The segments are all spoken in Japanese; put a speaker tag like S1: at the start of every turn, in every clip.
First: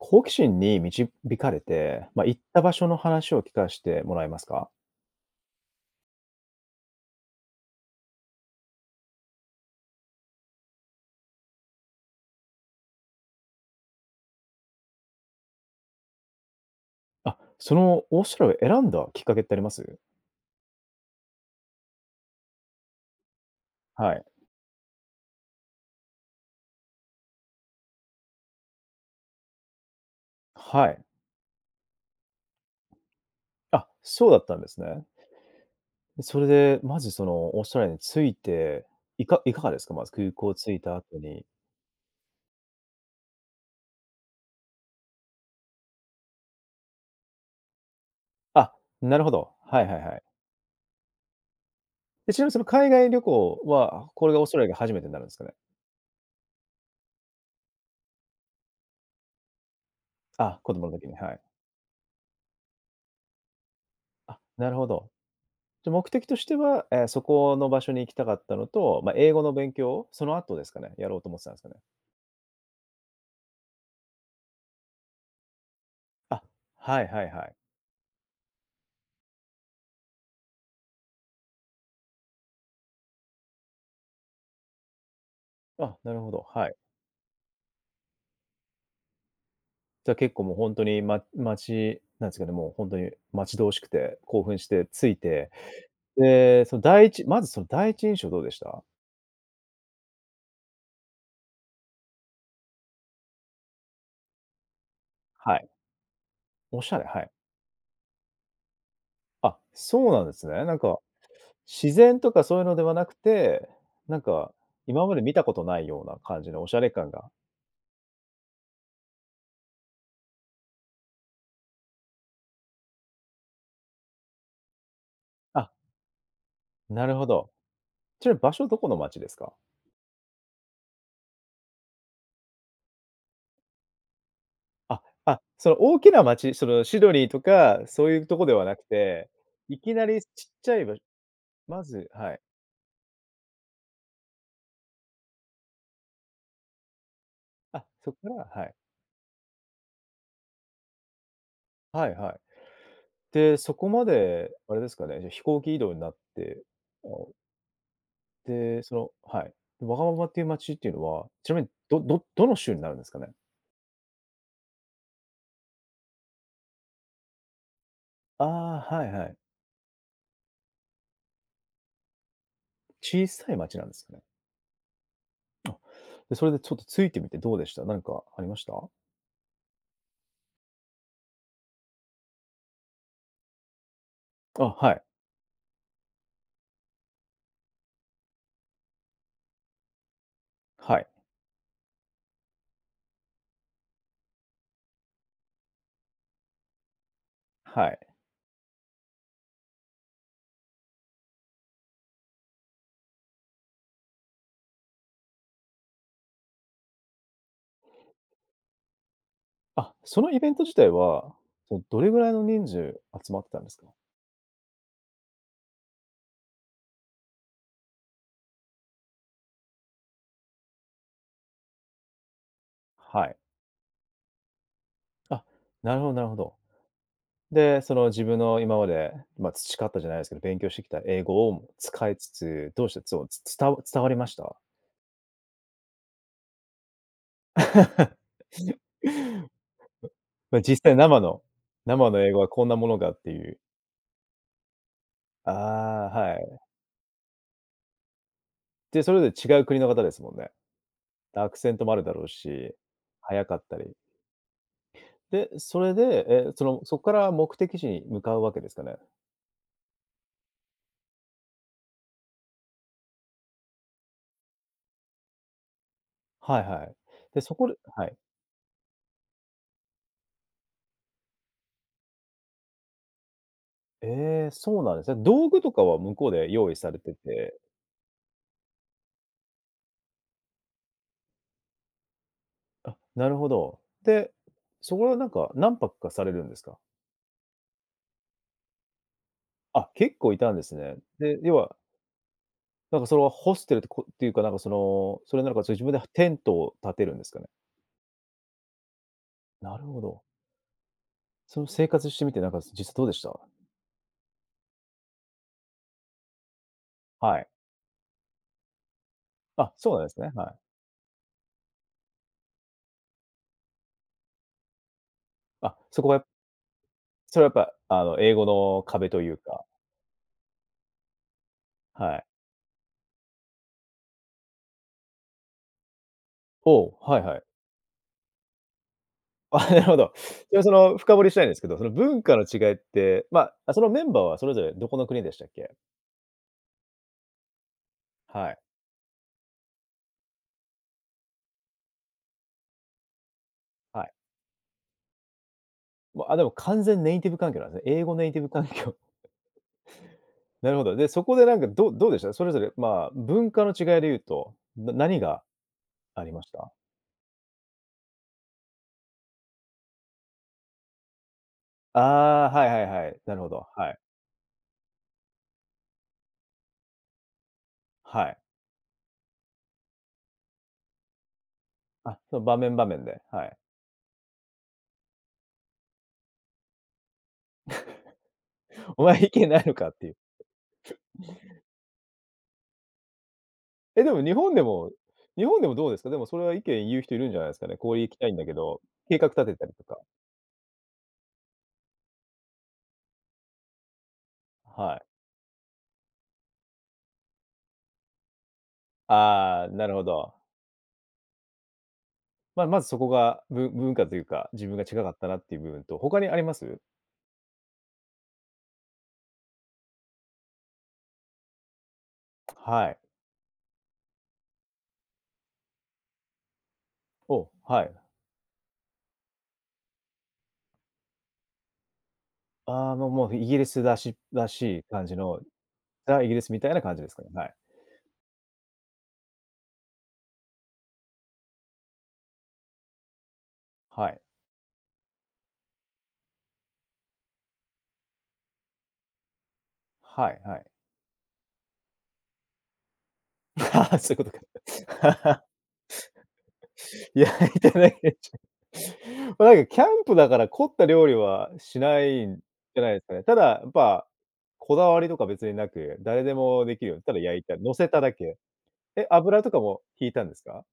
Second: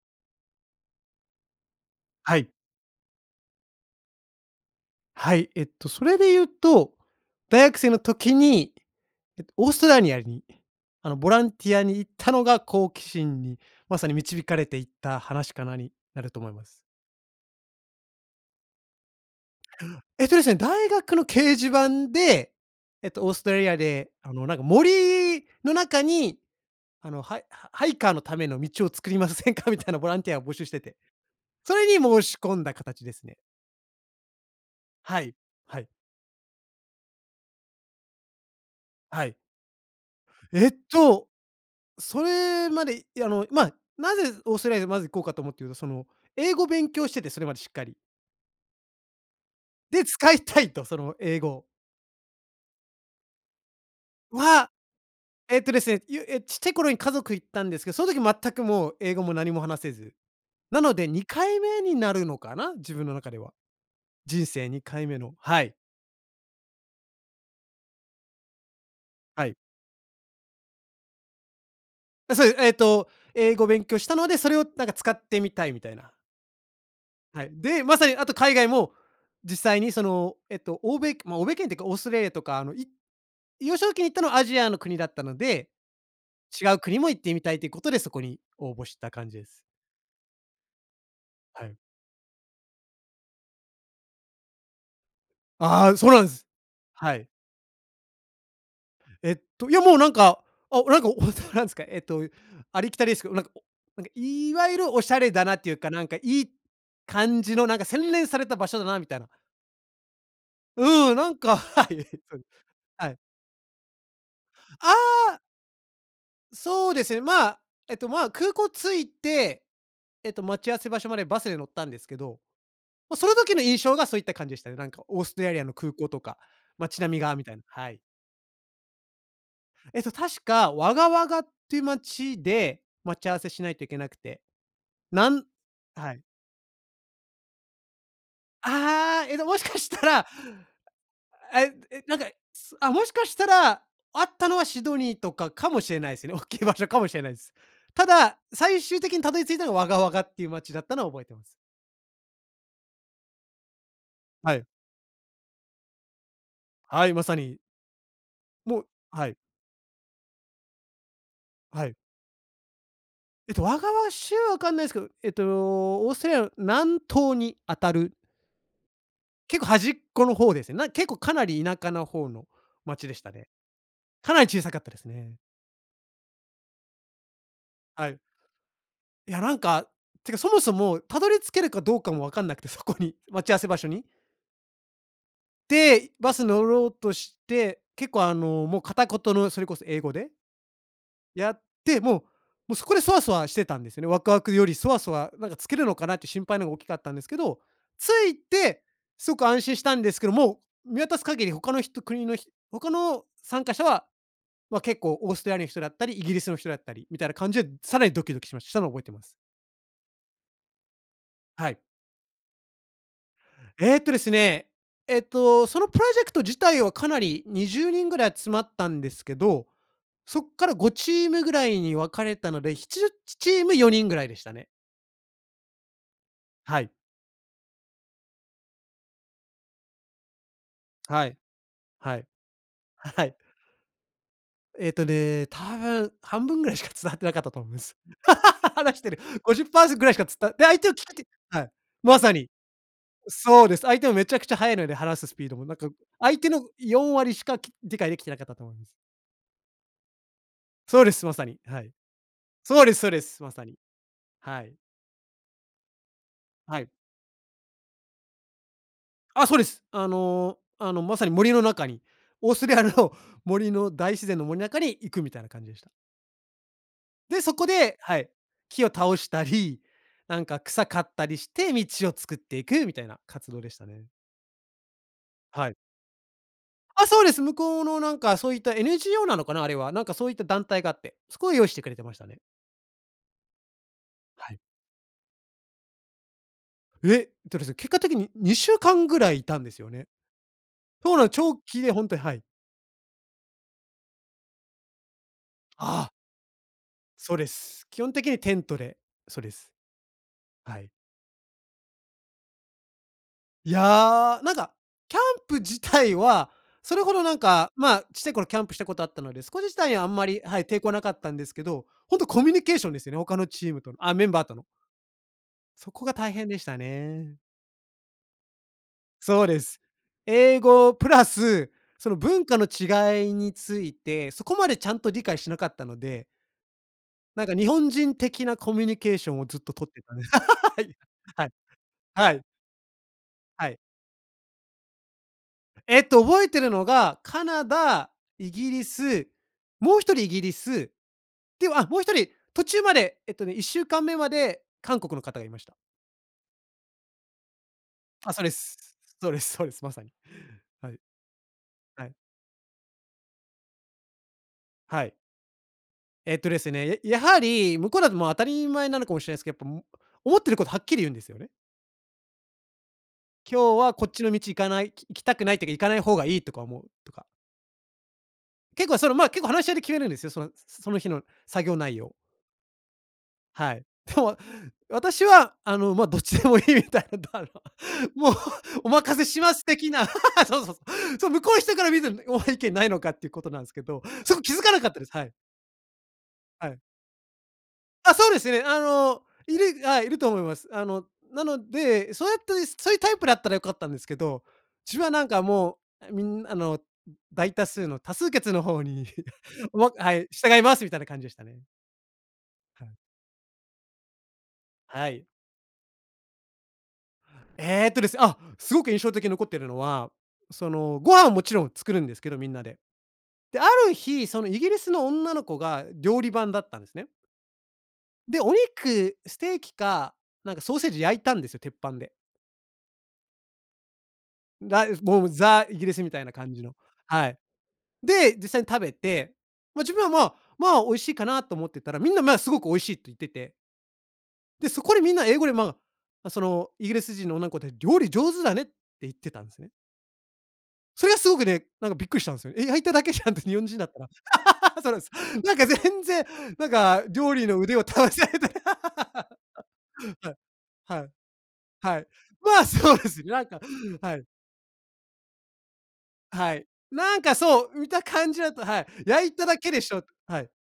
S1: 好奇心に導かれて、ま、行
S2: は
S1: っ
S2: い。
S1: た場所の話を聞かしてもらえますか？
S2: はい。えっと、それで言うと、大学生の時に、えっと、オーストラリアに、あの、ボランティアに行ったのが好奇心にまさに導かれて、いった話かな、になると思います。
S1: あ、そのオーストラリアを選んだきっかけってあり
S2: る、
S1: ます？
S2: えっと、ですね、大学の掲示板で、えっと、オーストラリアで、
S1: はい。
S2: あの、なんか、森の中に、あの、ハイハイカーのための道を作りませんか？みたいなボランティアを募集して
S1: は
S2: て、
S1: い。
S2: それに申し込んだ形ですね。
S1: あっ、そうだったんですね。
S2: はい、はい。
S1: で、それで、まずそのーオーストラリアに着いて、
S2: は
S1: い
S2: い。
S1: かいかがですか、まず空港
S2: えっ
S1: 着いた後
S2: と、
S1: に。
S2: それまで、いや、あの、ま、なぜオーストラリアにまず行こうかと思ってると、その英語を勉強しててそれまでしっかり
S1: あっ、なるほど。はいはい
S2: で、
S1: はい。
S2: 使いたいと、その英語を。
S1: え、ちなみに、その、海外旅行は、これがオーストラリ
S2: は
S1: アが初めてんなるんすかね。
S2: えっとですね、ゆえ、ちっちゃい頃に家族行ったんですけど、その時全くもう英語も何も話せず、
S1: あっ、子
S2: な
S1: 供ん
S2: の
S1: 時
S2: で、
S1: に、
S2: に
S1: はい。
S2: かいめになるのかな、自分の中では。
S1: あっ、
S2: 人生
S1: なる
S2: に
S1: ほ
S2: かい
S1: ど。
S2: めの、はい。
S1: じゃ、目的としては、え、そこの場所に行きたかったのと、ま、英語
S2: は
S1: の
S2: い。
S1: 勉強を、その後ですかね、やろうと思ってたんですかね。
S2: え、それでえっと英語勉強したので、それをなんか使ってみたいみたいな。
S1: あ、はいはい
S2: は
S1: は
S2: い、
S1: い。
S2: で、まさにあと海外も実際にそのえっと欧米ま、欧米圏ってかオーストラリアとかあの、い幼少期に行ったのはアジアの国だったので、
S1: あ、なるほど、
S2: 違
S1: はい。
S2: う国も行ってみたいということで、そこに応募した感じです。
S1: じゃあ結構もうほんとにま
S2: はい。
S1: 待ちなんすかね、もうほんとに待ち遠しくて、興奮してついて、
S2: ああ、そうなんす。
S1: で、その第
S2: は
S1: 一
S2: い。
S1: まずその第一印象どうでした？
S2: えっと、いやもうなんか、あ、なんかおそなんすか、えっと、ありきたりですけど、なんかおなんか、いわゆるおしゃれだな
S1: は
S2: っ
S1: い。
S2: ていうか、なんか、いい
S1: おしゃれ？はい。
S2: 感じのなんか洗練された場所だなみたいな。
S1: あっ、そうなんですね、なんか
S2: うん、なんかはい、
S1: 自然と
S2: そうです、
S1: かそういうのではな
S2: は
S1: く
S2: い。
S1: て、なんか、
S2: あ
S1: 今まで見
S2: あ。
S1: たことないような感じのお洒
S2: そう
S1: 落
S2: で
S1: 感
S2: すね。
S1: が。
S2: ま、えっと、ま、空港着いて、えっと待ち合わせ場所までバスで乗ったんですけど、ま、その時の印象がそういった感じでしたね。なんかオーストラリ
S1: あ
S2: ア
S1: っ。
S2: の空港とか街
S1: な
S2: 並
S1: る
S2: み
S1: ほ
S2: がみ
S1: ど。
S2: たいなはい。
S1: ちなみ場所どこの街ですか？
S2: えっと、確かワガワガっていう街で待ち合わせしないといけなくて、
S1: あっあ
S2: な
S1: っ、
S2: ん
S1: それ大き
S2: は
S1: な
S2: い。
S1: 街、その、シドニーとかそういうとこではなく
S2: ああ、
S1: て、
S2: えど、もしか
S1: い
S2: し
S1: き
S2: た
S1: なりち
S2: ら
S1: っちゃいば
S2: え
S1: ま
S2: え
S1: ず
S2: なんか
S1: は
S2: い
S1: い。
S2: つあ、もしかしたら会ったのはシドニーとかかもしれないすよね、大きい場所かもしれないす。
S1: あっ、
S2: た
S1: そっか
S2: だ、
S1: らはい。
S2: 最終的にたどり着いたのはワガワガっていう街だったのは覚えてます。
S1: はいはい。で、そこま
S2: は
S1: で、
S2: い。
S1: あれですかね、で、飛行機移動になって、
S2: は
S1: あ
S2: い、まさに。も
S1: で、
S2: う
S1: その
S2: はい。
S1: はい。ワガワガっていう町っていうのは、ちなみ、
S2: はい。
S1: どどどの州になるんですかね？
S2: えっと、ワガワ州分かんないんですけど、えっとオーストラリアの南東にあたる
S1: ああ、はいはい。
S2: 結構端っこの方ですよ、なん結構かなり田舎な方の町でし
S1: 小
S2: たね。
S1: さい町なんですね。
S2: かなり小さかったですね。
S1: で、それでちょっと着いてみてどうでした？なん
S2: はい。
S1: かありました？
S2: いや、なんかてか、そもそも辿り着けるかどうかも分かんなくて、そこに、待ち合わせ場所に。
S1: あ、はい。
S2: で、バス乗ろうとして、結構、あのもう片言のそれこそ英語で
S1: はい。
S2: やって、も、もそこでソワソワしてしてたんですよね。ワクワクよりソワソワ、なんか着けるのかなって心配の方が大きかったんですけど、
S1: はい。
S2: 着いてそく安心したんですけど、もう、見渡す限り他の人国のひ他の参加者は、ま、結構オーストラリアの人だったり、イギリスの人だったりみたいな感じで、さらにドキドキしましたのを覚えています。
S1: あ、そのイベント自体は、
S2: はい。
S1: おどれぐらいの人数集まったんですか？
S2: えっとですね、えっと、そのプロジェクト自体はかなり20人ぐらいつまったんですけど、そっから5チームぐらいに分かれたのでしちじゅっ
S1: は
S2: ち
S1: い。
S2: チーム4人ぐらいでしたね。
S1: あっ、なるほどなるほど。
S2: はい。
S1: で、その、自分の今まで、ま、培ったじゃないですけど、勉強してきた英
S2: はい。
S1: 語を使い
S2: はい。
S1: つつ、どうして、そ
S2: は
S1: の、
S2: い。
S1: つつつた伝わりました？
S2: えっとね、多分半分ぐらいしか伝わってなかったとむす。話してる50%ずぐらいしかつたで
S1: 実
S2: 相手を
S1: 際、
S2: 聞く
S1: 生
S2: て
S1: の
S2: はい、
S1: 生
S2: ま
S1: の英
S2: さ
S1: 語は
S2: に、
S1: こんなものかっていう。
S2: そうです。相手はめちゃくちゃ早いので話すスピードも、なんか、
S1: ああ、は
S2: 相手
S1: い。
S2: の4割しか、き理解できてなかったと思います。
S1: で、それぞれ違う国の方ですもんね？
S2: そうです、ま
S1: だ、
S2: さ
S1: アク
S2: に、
S1: セン
S2: は
S1: トも
S2: い。
S1: あるだろうし、
S2: そうですそうです、
S1: 速
S2: ま
S1: かっ
S2: さに、
S1: たり。
S2: はい。
S1: で、それでえ、そ
S2: は
S1: の、
S2: い。
S1: そっから目的地に向かうわけですかね？
S2: あ、そうです。あのあの、まさに森の中に、オーストラリアの森の大自然の森中に行くみたいな感じでした。
S1: はいはい。で、
S2: で、
S1: そ
S2: そこ
S1: こで
S2: で
S1: はい。
S2: はい、木を倒したり、なんか草刈ったりして道を作っていくみたいな活動でしたね。
S1: ええ、そうなんですね。道具
S2: は
S1: と
S2: い。
S1: かは向こうで用意され
S2: あ、
S1: て
S2: そうです。向
S1: て
S2: こうの、なんか、そういった、NGO なのかな、あれは。なんか、そういった団体があって、そこが用意してくれてましたね。
S1: あ、なるほど。で、
S2: はい。
S1: そこでなんか、何泊かされるんですか？
S2: ええとですね、結果的に、2週間ぐらいいたんで
S1: あ
S2: すよ
S1: っ、
S2: ね。
S1: 結構いたんですね。
S2: そうなんです、
S1: で、要
S2: 長
S1: は
S2: 期でほんとに、はい。
S1: なんか、それは、ホステルって、こって、いうか、なんか、その、それなのか、それ自分で
S2: あ
S1: は
S2: あ。
S1: テントを立てるんです
S2: そう
S1: かね？
S2: です。基本的にテントで。そうです。
S1: なるほど。
S2: はい。
S1: その生活してみて、なんか、実質どうでした？
S2: いや、なんか、キャンプ自体はそれほどなん
S1: はい。
S2: か、まあ、ちっちゃい頃キャンプしたことあったので。すこじ
S1: あ、
S2: 自
S1: そ
S2: 体
S1: う
S2: は
S1: な
S2: あ
S1: んで
S2: ん
S1: す
S2: ま
S1: ね。
S2: り、
S1: はい。
S2: はい、抵抗なかったんですけど、本当コミュニケーションですよね、他のチームとの、ああ、メンバーとの。
S1: あ、
S2: そ
S1: そ
S2: こ
S1: こは
S2: が
S1: や
S2: 大変でしたね。
S1: それはやっぱ、あの、英語の壁という
S2: そうで
S1: か。
S2: す。英語プラス、そ
S1: は
S2: の
S1: い。
S2: 文化の違いについて、そこまでちゃんと理解しなかったので
S1: おお。はいはい。
S2: なんか日本人的なコミュニケーションを
S1: あ
S2: ずっ
S1: あ、
S2: と
S1: なる
S2: 取っ
S1: ほ
S2: て
S1: ど。
S2: たんで
S1: そ
S2: は
S1: の
S2: い、
S1: 深掘りした
S2: は
S1: いん
S2: い、
S1: ですけど、その、文
S2: は
S1: 化
S2: い。
S1: の違いって、ま、
S2: はい。
S1: そのメンバーはそれぞれどこの国でしたっけ？
S2: えっと、覚えてるのが、カナダ、イ
S1: はい。
S2: ギリス、もう1人イギリス、で、あ、もう1人、途中まで、えっとね、いっしゅうか
S1: は
S2: ん
S1: い。
S2: めまで韓国の方がいました。
S1: ま、あ、でも完全にネイティブ環境なんで、英語ネイ
S2: あ、
S1: ティ
S2: そう
S1: ブ
S2: で
S1: 環
S2: す。
S1: 境。
S2: そうですそうです、まさに。
S1: なるほ
S2: は
S1: ど。
S2: い。
S1: で、そこでなんか、どう
S2: は
S1: どう
S2: い。
S1: でした？それぞれまあ、文化の違いで言うと、な
S2: はい。
S1: 何が、あり
S2: えっ
S1: ま
S2: と
S1: し
S2: です
S1: た？
S2: ね、え、やはり、向こうだともう当たり前なのかもしれないすけど、も、やっぱ、思ってること、はっきり言うんですよね。
S1: ああ、はいはいはい、なるほど、
S2: 今日
S1: は
S2: は
S1: い。
S2: こっちの道行かない、ききたくない時は行かない方がいいとか思うとか。
S1: はい。
S2: 結構その、ま、結構話し合いで決めるんですよ。そのその日の作業内容。
S1: あ、そ場面、場面で、はい。
S2: はい。でも私は、あの、ま、どっちでもいいみたいだ、あの、もう お
S1: 「お
S2: 任せ
S1: 前、意
S2: し
S1: 見
S2: ま
S1: な
S2: す
S1: いのか」
S2: 的
S1: っ
S2: な、
S1: ていう。
S2: そうそうそう、そう向こうの人から見た「お前意見ないのか」ってことなんですけ
S1: え、
S2: ど、
S1: でも日
S2: そこ気
S1: 本
S2: づ
S1: で
S2: かなか
S1: も、
S2: ったです。はい。
S1: 日本でもどうですか、でもそれは意
S2: はい。
S1: 見言う人いるんじゃないですかね「こう行
S2: あ、
S1: きた
S2: そ
S1: い
S2: う
S1: ん
S2: で
S1: だ
S2: す
S1: け
S2: ね。
S1: ど」
S2: あ
S1: 計
S2: の、
S1: 画立て
S2: い
S1: たりと
S2: る
S1: か。
S2: あ、いると思います。あの、なので、そうやってそういうタイプだったら良かったんですけど、う
S1: は
S2: ち
S1: い。
S2: はなんかもうあみんあの、大多数の多数決の方に
S1: ああ、な
S2: も
S1: るほ
S2: はい
S1: ど。
S2: 「従います」みたいな感じでしたね。
S1: まま
S2: は
S1: ず
S2: い。
S1: そこが、ぶ文化というか、自分が違か
S2: は
S1: っ
S2: い。
S1: たなっていう部分と、他にあります？
S2: えっとです、あ、すごく印象的残っているのは、そのご飯はもちろん作るんですけど、みんなで。
S1: はい。
S2: で、ある日そのイギリスの女の子が料理番だったんですね。
S1: お、はい。
S2: でお肉、ステーキかなんかソーセージ焼いたんですよ鉄板で
S1: ああ、もうもうイギリスらしらしい
S2: 「だいず、
S1: 感じ
S2: もう、
S1: の
S2: ザ、イギリス」みた
S1: ザ、
S2: い
S1: イ
S2: な
S1: ギリス
S2: 感
S1: み
S2: じ
S1: たい
S2: の、
S1: な感じですか
S2: は
S1: ね、
S2: い。
S1: はい。
S2: で、実際に食べて、ま、自分は、ま、まあ、美味しいかなと思ってたら、みんな、ま、すごく美味しいって言ってて
S1: はい。
S2: で、そこでみんな英語で、まま、そのイギリス人の女ん子で「料理上手だね」って言ってたんですね。
S1: はいはい。
S2: それがすごくね、なんかびっくりしたんすよ。え、焼いただけじゃんって、日本人だ っ
S1: あ、
S2: たら、
S1: そゆこと
S2: そうなんです。
S1: か、
S2: なんか、全然、なんか、
S1: 焼
S2: 料理の
S1: いた
S2: 腕を
S1: だ
S2: 試
S1: け。
S2: されない。
S1: おい、キャンプだから凝っ た
S2: はい、は
S1: 料
S2: い、
S1: 理はし
S2: は
S1: な
S2: い、
S1: いん
S2: ま、
S1: じゃない
S2: そう
S1: です
S2: で
S1: かね。
S2: す
S1: ただ、
S2: 焼いた
S1: やっぱ、
S2: はい。
S1: こだわりとか別になく誰で
S2: は
S1: も
S2: い。
S1: できるよう、た
S2: な
S1: だ
S2: んか
S1: 焼いた、
S2: そ
S1: 乗
S2: う
S1: せ
S2: 見
S1: た
S2: た
S1: だ
S2: 感
S1: け。
S2: じだと、はい、
S1: えっ、
S2: 「焼い
S1: 油
S2: た
S1: と
S2: だ
S1: か
S2: けで
S1: も
S2: しょ」、
S1: 引いたんで
S2: は
S1: す
S2: い。
S1: か？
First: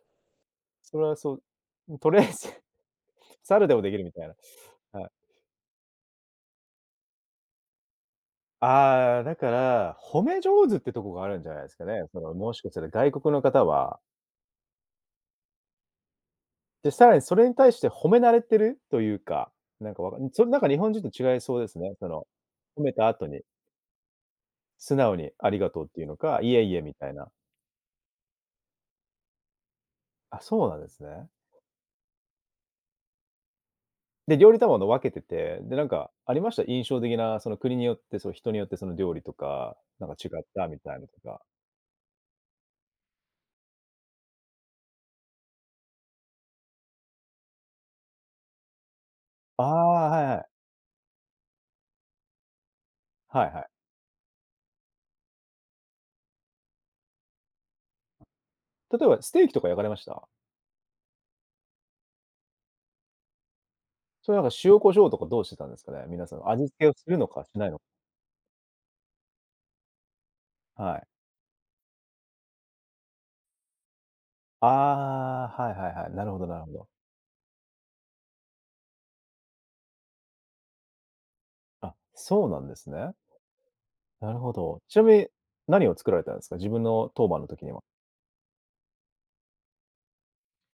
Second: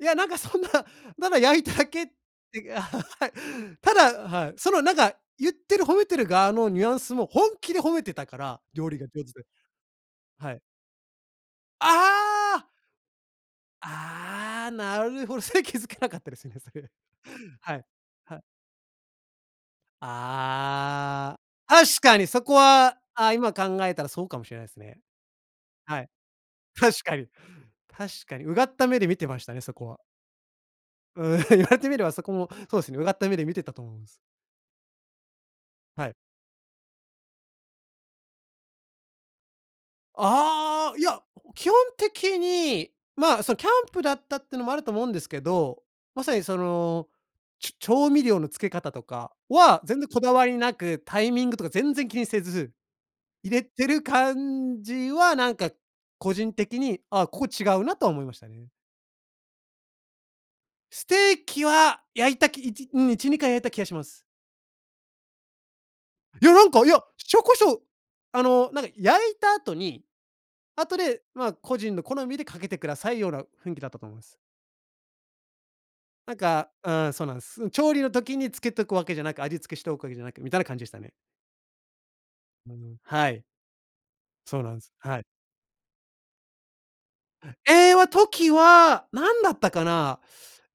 S2: いやなんかそんな、
S1: それは
S2: な
S1: そ
S2: ら焼いただ
S1: うも
S2: けっ
S1: とりあえず、
S2: てはい。
S1: 猿でもで
S2: た
S1: きるみ
S2: だ
S1: たいな
S2: はい、そのなん
S1: はい。
S2: か言ってる褒めてる側のニュアンスも本気で褒めてたから、料理が
S1: ああ、
S2: 上手
S1: だ
S2: で
S1: から、褒め
S2: はい。
S1: 上手ってとこがあるんじゃないですか
S2: あ
S1: ね、その、もし
S2: あ！
S1: かしたら外国の方は
S2: ああ、なるほどそれ気づけなかったですね、そ
S1: で、
S2: れ。
S1: さらにそれに対
S2: は
S1: し
S2: い、
S1: て褒め慣
S2: は
S1: れ
S2: い。
S1: てるというか、なんかわかんな、それなんか日本人と違
S2: あ
S1: いそうで
S2: あ、
S1: すね、
S2: 確
S1: そ
S2: か
S1: の、
S2: にそこ
S1: 褒め
S2: は、
S1: た後
S2: あ、
S1: に
S2: 今考えたらそうかもしれないです
S1: 素
S2: ね。
S1: 直にありがとうっ
S2: は
S1: ていう
S2: い、
S1: のか、いえいえ、み
S2: 確
S1: たい
S2: かに、
S1: な。
S2: 確かにうがった目で見てましたね、そこは。
S1: あ、そうなんです
S2: う
S1: ね。
S2: ーん、言われてみればそこもそうですね、うがった目で見てたと思うんです。
S1: で、料理当番と分けてて、で、なん
S2: は
S1: か、
S2: い。
S1: ありました、印象的な、その国によって、その人によってその料理とか、なんか違ったみ
S2: あ
S1: た
S2: あ、
S1: い
S2: い
S1: なと
S2: や、
S1: か。
S2: 基本的に、まあ、その、キャンプだったっていうのもあると思うんですけど、まさに、その、ちょ調味料の付け方とか
S1: ああ。
S2: は、全然こ
S1: はい
S2: だ
S1: はい。
S2: わりなく、タイミングとか全然気にせず、
S1: はい
S2: 入
S1: は
S2: れ
S1: い。
S2: てる感じは、なんか個人的に、ああ、ここ違うなとは思いましたね。
S1: 例えば、ステーキとか焼かれました？
S2: ステーキは焼いたきいちうん。1、2回焼いた気はします。
S1: それ、なんか塩胡椒とかどうしてたんですかね、皆さ
S2: い
S1: ん。
S2: や、
S1: 味
S2: なん
S1: 付
S2: か、
S1: け
S2: い
S1: を
S2: や、
S1: するの
S2: 塩
S1: か
S2: 胡
S1: しないの
S2: 椒
S1: か。
S2: あの、なんか焼いた後に後
S1: はい。
S2: で、まあ、個人の好みでかけてくださいよ、な雰囲気だったと思います。
S1: ああ、はいはいはい、なる
S2: なん
S1: ほどなる
S2: か、
S1: ほど。
S2: うん。そうなんす。調理の時につけておくわけじゃなく、味付けしておくわけじゃなくみたいな感じでしたね。
S1: あ、そうなん
S2: う
S1: です
S2: ん。
S1: ね。
S2: はい。
S1: なるほ
S2: そうな
S1: ど。
S2: んす。
S1: ちなみ
S2: はい。
S1: に、何を作られたんですか？自分の当番の時には。
S2: ええは時は何だったかな、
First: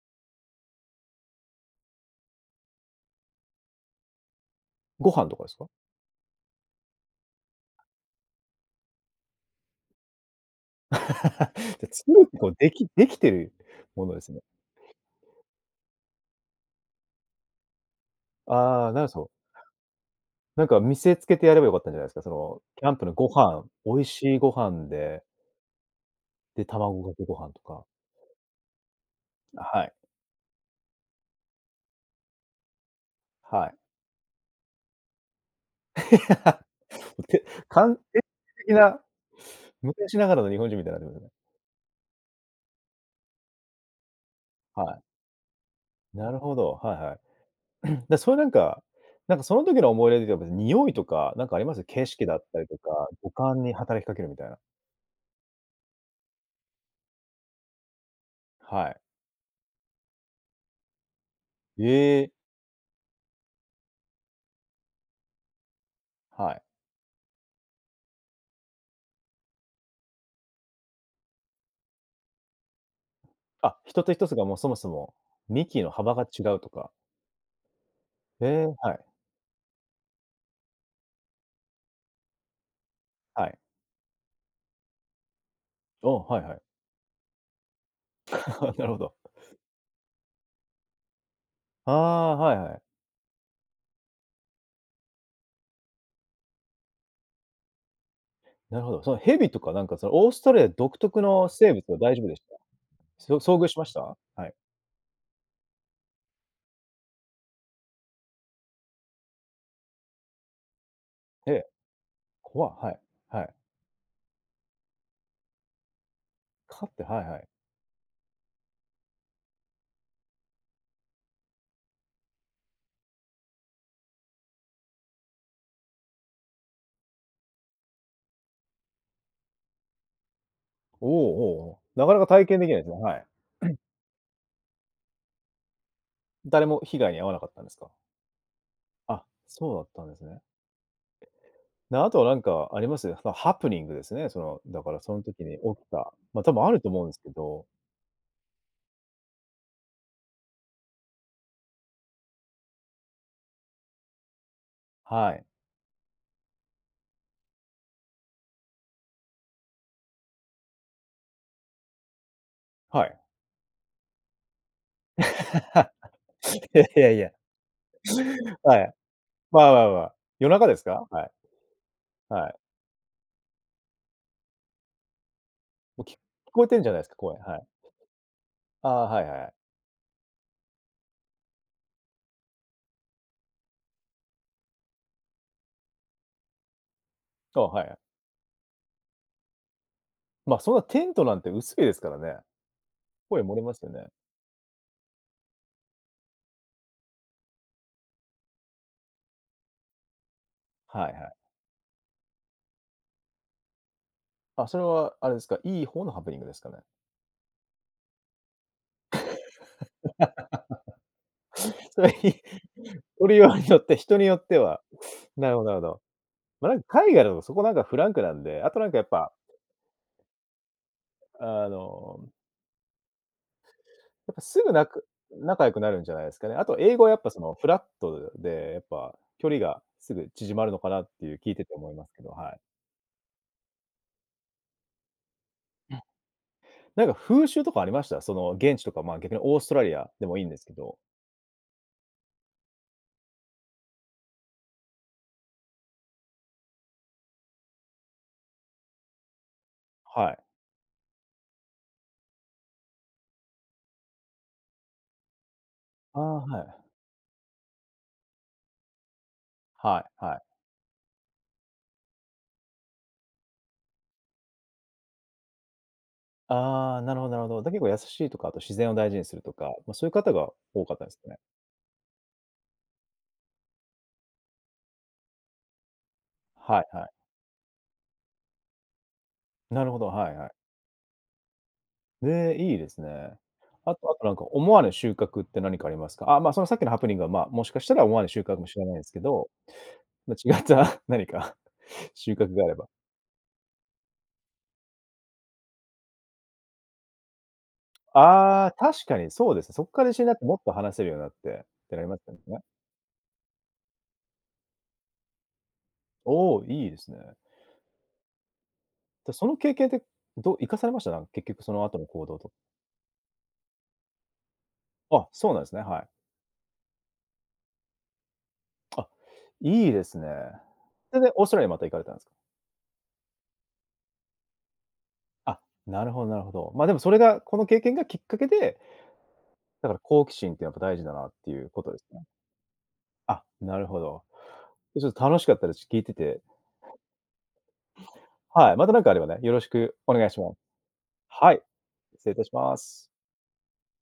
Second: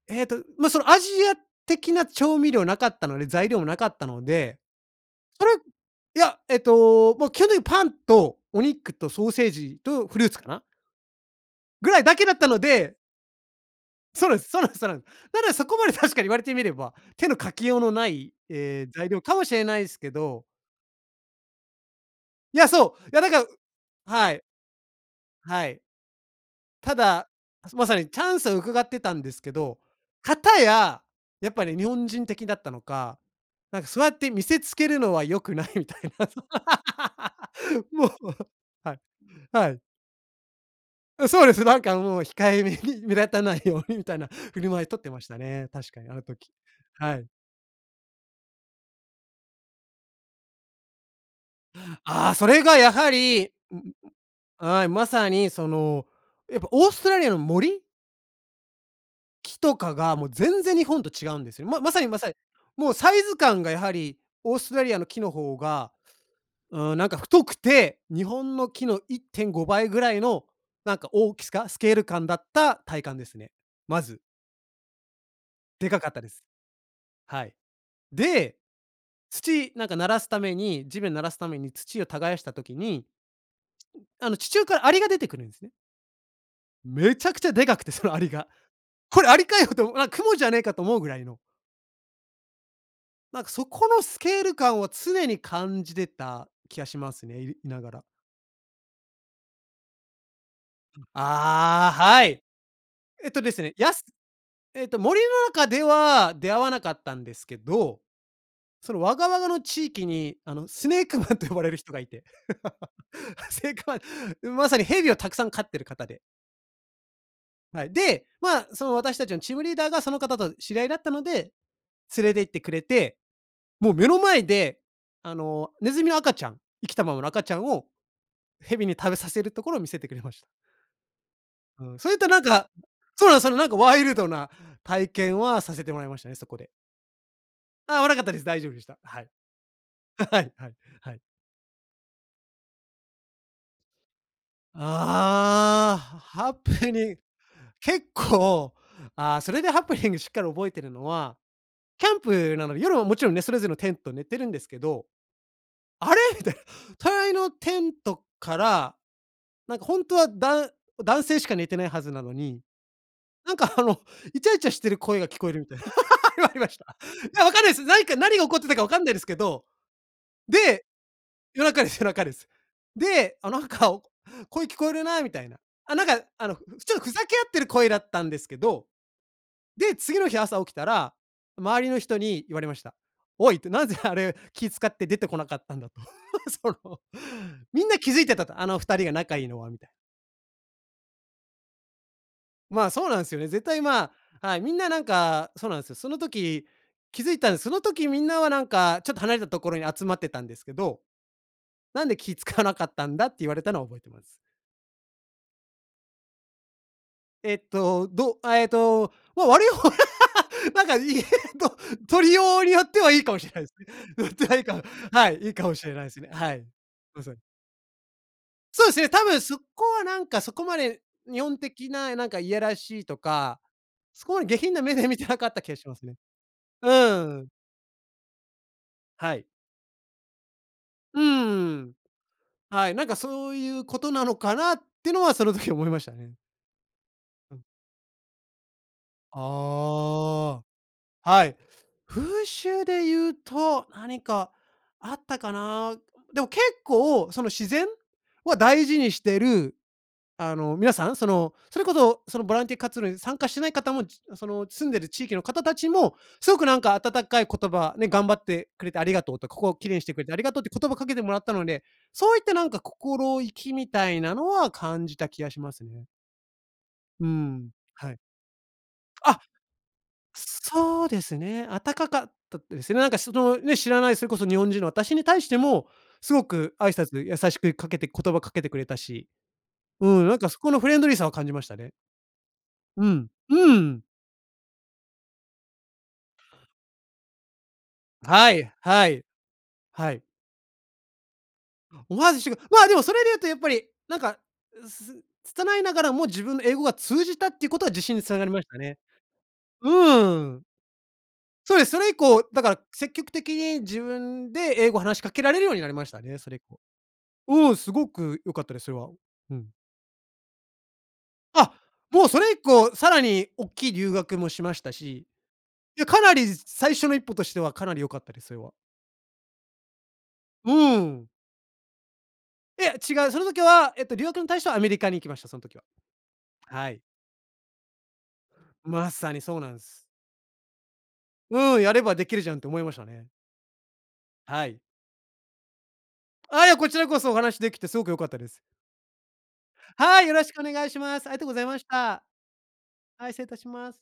S2: ええと、まあ、その、アジア的な調味料なかったので、材料もなかったので、
S1: ご飯とか
S2: そ
S1: で
S2: れ
S1: すか？
S2: いや、えっと、もう基本的にパンとお肉とソーセージとフルーツかな？
S1: で、
S2: ぐらい
S1: 作
S2: だ
S1: る
S2: け
S1: っ
S2: だ
S1: て
S2: った
S1: こ
S2: の
S1: でき
S2: で
S1: できてるもので
S2: そ
S1: す
S2: うで
S1: ね。
S2: す。そうなんですそうなんです。だら、そこまで確かに言われてみれば、手のかけようのない、え
S1: あ
S2: え、
S1: あ、なる
S2: 材
S1: そ
S2: 料
S1: う。
S2: かもしれないすけど
S1: なんか見せつけてやれば良かったんじゃないですか、そ
S2: い
S1: の、
S2: や、
S1: キャン
S2: そ
S1: プ
S2: う。
S1: の
S2: いや、
S1: ご
S2: だから
S1: 飯、美味
S2: は
S1: しい
S2: い。
S1: ご飯で。
S2: はい。
S1: で、
S2: た
S1: 卵かけ
S2: だ、
S1: ご飯とか。
S2: まさにチャンスを伺ってたんですけど、
S1: はい。
S2: かたや、やっぱり日本人的だったのか、
S1: はい。
S2: なんかそうやって見せつけるのは良くないみたいな、そう。
S1: て、完
S2: も
S1: 璧
S2: う
S1: 的
S2: は
S1: な、
S2: い、はい。
S1: 昔ながらの日本人みたいになってますよ
S2: うん、
S1: ね。
S2: そうです。なんかもう控えめに目立たないようにみたいな振る舞
S1: は
S2: いとっ
S1: い。
S2: てましたね、確かにあの
S1: なる
S2: 時、
S1: ほど、は
S2: はい。
S1: いはい。で、それなんか、なんか、その時の思い出では別に、匂いとか、なんかあります？景色
S2: ああ、
S1: だっ
S2: そ
S1: た
S2: れ
S1: り
S2: が
S1: と
S2: や
S1: か、
S2: は
S1: 五
S2: り
S1: 感に
S2: うん
S1: 働きかけるみたいな。
S2: うはい、まさに、その、やっぱオーストラリアの森？
S1: はい。
S2: 木とかが、もう、全然日本と違うんですよ。ままさにま
S1: え
S2: さ
S1: え。
S2: に、もう、サイズ感が、やはり、オーストラリアの木の方が、
S1: はい。
S2: うーん、なんか、太くて、日本の木の1.5倍ぐらいの、なんか、大きすかスケール感だった体感ですね。
S1: あ、ひ
S2: ま
S1: とつひ
S2: ず。
S1: とつが、もう、そもそも、幹
S2: で
S1: の
S2: かかっ
S1: 幅
S2: た
S1: が
S2: で
S1: 違
S2: す。
S1: うとか。
S2: はい。
S1: へ
S2: で、
S1: え、はい。
S2: 土、なんか、均すために、地面均すために土を耕した時に、
S1: はい。
S2: あの、地中からアリが出てくるんですね。
S1: ああ、はいはい。
S2: めちゃくちゃでかくてそのアリが。
S1: なるほど。
S2: これアリかよと、あ、蜘蛛じゃねえかと思うぐらいの。
S1: ああ、はいはい。
S2: なんか、そこのスケール感を常に感じてた気がしますね、いいながら。
S1: なるほど、その蛇とか、なんか、その、オーストラリア独
S2: う
S1: 特の生物
S2: あ
S1: は
S2: あ、
S1: 大丈
S2: は
S1: 夫でし
S2: い。
S1: た？
S2: えっ
S1: そ
S2: とで
S1: 遭
S2: す
S1: 遇
S2: ね、
S1: しま
S2: や
S1: し
S2: す
S1: た？はい。
S2: えっと、森の中では出会わなかったんですけど、その、ワガワガの地域に、あの、スネークマンと
S1: え
S2: 呼ば
S1: え。
S2: れる人がいて、
S1: 怖、はい、はい。
S2: すごい。まさに蛇をたくさん飼っている方で。
S1: 飼って、はいはい。
S2: はい、で、ま、その、私たちのチームリーダーがその方と知り合いだったので、連れて行ってくれて、もう、目の前で、あの、ネズミの赤ちゃん、生きたままの赤ちゃんを蛇に食べさせるところを見せてくれました。
S1: おおおおおお、
S2: うん、
S1: な
S2: そう
S1: か
S2: いっ
S1: なか
S2: た、なん
S1: 体験で
S2: か
S1: きないですね、はい。
S2: そうなんすよね、
S1: う
S2: なん
S1: ん。
S2: か、ワイルドな体験はさせてもらいましたね、そこ
S1: 誰
S2: で。
S1: も被害に遭わなかったんですか？
S2: ああ、遭わなかったです、大丈夫でした、は
S1: あ、
S2: い。
S1: そうだったんです ね。
S2: はいはい。
S1: で、あとは、なんか、あります？その、ハプニングですね、その、だからその時に起き
S2: ああ。
S1: た、ま、
S2: ハ
S1: 多
S2: ハ
S1: 分あると
S2: プ
S1: 思うんで
S2: ニン、
S1: すけど。
S2: 結構、ああ、それでハプニングしっかり覚えているのは、キャンプなので夜はもちろんね、それぞれのテント寝てるんですけど、
S1: はい。
S2: あれ？みたいな、隣のテントから、なんか、ほんとはだん男性しか寝てないはずなのに、
S1: はい。
S2: なんか、あの、イチャイチャしてる声が聞こえるみたい 言われま
S1: い
S2: し
S1: やい
S2: た。
S1: やい
S2: い
S1: や。
S2: や、わかんないです。何か何が起こってた
S1: は
S2: かわ
S1: い。
S2: かんないですけど、
S1: まあまあまあ、夜中です
S2: で、
S1: か？はい。
S2: 夜中です 夜中です。
S1: はい。
S2: で、あ、なんか、声聞こえるなみたいな。あ、
S1: も
S2: な
S1: う、
S2: ん
S1: き聞
S2: か、あの、
S1: こえてんじゃ
S2: ち
S1: な
S2: ょ
S1: いです
S2: ふ
S1: か、
S2: ざけ
S1: 声、
S2: 合っ
S1: は
S2: て
S1: い。
S2: る声だったんですけど、
S1: ああ、はいはいはい。
S2: で、次の日朝起きたら、周りの人に言われました。おいってなぜあれ気遣って出てこなかったんだと、その、
S1: お、は
S2: み
S1: い
S2: ん
S1: はい。
S2: な気付いてたと、あの2人が仲いいのはみたい。
S1: まあ、そんなテントなんて薄いですからね。
S2: まあ、そうなんすよ
S1: 声
S2: ね。
S1: 漏れ
S2: 絶
S1: ます
S2: 対、
S1: よね。
S2: まあ、はい、みんななんか、そうなんですよ。その時、気づいたんす。その時みんなはなんかちょっと離れたところに集まってたんですけど
S1: はいはい。
S2: 「なんで気使わなかったんだ」って言われたのは覚えてます。
S1: あ、それはあれですか、いい方のハプニングですかね？
S2: えっと、どあええと、もう、悪い方、なんか、いと
S1: それ
S2: 取
S1: ひ
S2: りようによってはいいか
S1: 取
S2: も
S1: り
S2: し
S1: よ
S2: れ
S1: う
S2: ないで
S1: に
S2: す
S1: よっ
S2: ね。
S1: て、人に
S2: のっ
S1: よっ
S2: てな
S1: て
S2: い
S1: は、
S2: かはい、い
S1: な
S2: い
S1: るほ
S2: か
S1: ど
S2: も
S1: なる
S2: し
S1: ほ
S2: れ
S1: ど。
S2: ないですね。はい。
S1: まん、海
S2: ま
S1: 外だ
S2: さに。
S1: とそこなんかフランクなんで、あと
S2: そ
S1: な
S2: う
S1: ん
S2: で
S1: か
S2: す
S1: やっ
S2: ね、多
S1: ぱ
S2: 分そこはなんかそこまで、日本
S1: あ
S2: 的な、な
S1: の
S2: んかいやらしいとか、そ
S1: やっ
S2: こ
S1: ぱ、
S2: まで下
S1: すぐ
S2: 品な
S1: な
S2: 目
S1: く
S2: で見てなかった
S1: 仲
S2: 気
S1: 良
S2: は
S1: く
S2: し
S1: な
S2: ま
S1: るん
S2: す
S1: じゃ
S2: ね。
S1: ないですかね。あとは英語は
S2: う
S1: やっぱ、そ
S2: ん。
S1: の、フラットでやっぱ、
S2: はい。
S1: 距離が、すぐ縮まるのかなっ
S2: う
S1: ていう聞いてて
S2: ー
S1: 思
S2: ん、
S1: いますけど、はい。
S2: はい、なんかそういうことなのかな、ってのは、その時思い
S1: う
S2: ま
S1: ん。
S2: したね。
S1: なんか風
S2: うん。
S1: 習とかありました？その、現地とか、まあ、逆にオーストラリアでもいいんで
S2: あ
S1: すけど。
S2: あ、はい、風習で言うと何かあったかな。でも結構、その、自然は大事にしてる、
S1: はい。
S2: あの、皆さん、その、それこそ、その、ボランティア活動に参加してない方も、ちその住んでる地域の方たちも
S1: ああ、
S2: すご
S1: は
S2: くなん
S1: い。
S2: か温かい言葉、ね、「頑張ってくれてありがとうと、ここを綺麗に
S1: は
S2: してくれ
S1: い
S2: てあ
S1: は
S2: り
S1: い。
S2: がとう」って言葉をかけてもらったので、そういったなんか心意気みたいなのは感じた気がしますね。
S1: ああ、なる
S2: う
S1: ほどなるほど。だ
S2: ん、
S1: 結構優
S2: はい。
S1: しいとか、あと自然を大事にする
S2: あ
S1: とか、ま、そういう方が多かった
S2: そ
S1: ん
S2: う
S1: です
S2: で
S1: かね？
S2: すね、あたかかたですよ。なんかそのね、知らないそれこそ日本人の私に対しても、すごく
S1: は
S2: 挨
S1: いはい。
S2: 拶で優しくかけて言葉かけてくれたし、
S1: なるほど、
S2: うん、
S1: は
S2: な
S1: い
S2: ん
S1: は
S2: か
S1: い。
S2: そこのフレンドリーさを感じましたね。
S1: へえ、いいです
S2: うん、
S1: ね。
S2: う
S1: あ
S2: ん。
S1: とあとなんか思わぬ収穫って何かありますか？ああ、ま、そのさっきのハプニングは、ま、もしかしたら思わぬ収
S2: は
S1: 穫も
S2: い、
S1: 知れないんで
S2: は
S1: すけ
S2: い、
S1: ど、
S2: はい。
S1: ま、違った何か
S2: 思わ
S1: 収
S2: ずし
S1: 穫
S2: か
S1: があれ
S2: ま、
S1: ば。
S2: でもそれで言うとやっぱりなんかうす拙いながらも自分の英語が通じたっていうことは自信に繋がりま
S1: あ
S2: し
S1: あ、
S2: たね。
S1: 確かにそうですね。そっから自
S2: う
S1: 信になってもっ
S2: ん。
S1: と話せるようになって
S2: そうで
S1: っ
S2: す。
S1: て
S2: そ
S1: なり
S2: れ以
S1: ましたも
S2: 降
S1: ん
S2: だ
S1: ね。
S2: から積極的に自分で英語を話しかけられるようになりましたね、そ
S1: お
S2: れ以
S1: お、
S2: 降
S1: いいですね。
S2: うん、すごく良かったです、それは、
S1: で、そ
S2: う
S1: の
S2: ん。
S1: 経験ってど生かされました？なんか、結局そ
S2: あ、
S1: の後の
S2: も
S1: 行
S2: う
S1: 動
S2: そ
S1: と。
S2: れ以降さらにおっきい留学もしましたし、い
S1: あ、そうなんですね。は
S2: や
S1: い。
S2: かなりさ最初の一歩としてはかなり良かったです、それは。
S1: あ、いいですね。
S2: う
S1: それ
S2: ん。
S1: で、オーストラリアまた行かれたんですか？
S2: いや違う、その時はえっと留学に対してはアメリカに行きましたそ
S1: あ、
S2: ん時は。
S1: なるほどなるほど、ま、
S2: は
S1: でも
S2: い。
S1: それがこの経験がきっかけで
S2: まさにそうなんす。
S1: だから、好奇心ってやっぱ大事だなっていう
S2: うん、
S1: こと
S2: や
S1: で
S2: れ
S1: す
S2: ば
S1: ね。
S2: できるじゃんって思いましたね。
S1: あ、なるほど。
S2: はい。
S1: ちょ楽しかったです、聞いてて。
S2: あ、いやこちらこそお話しできてすごく良かったです。
S1: はい、また何かあればね、よろしくお
S2: は
S1: 願
S2: い、
S1: い
S2: よ
S1: し
S2: ろ
S1: ま
S2: し
S1: す。
S2: くお願いします。ありがと
S1: は
S2: ご
S1: い、
S2: ざいました。
S1: 失礼いたします。
S2: はい、失礼いたします。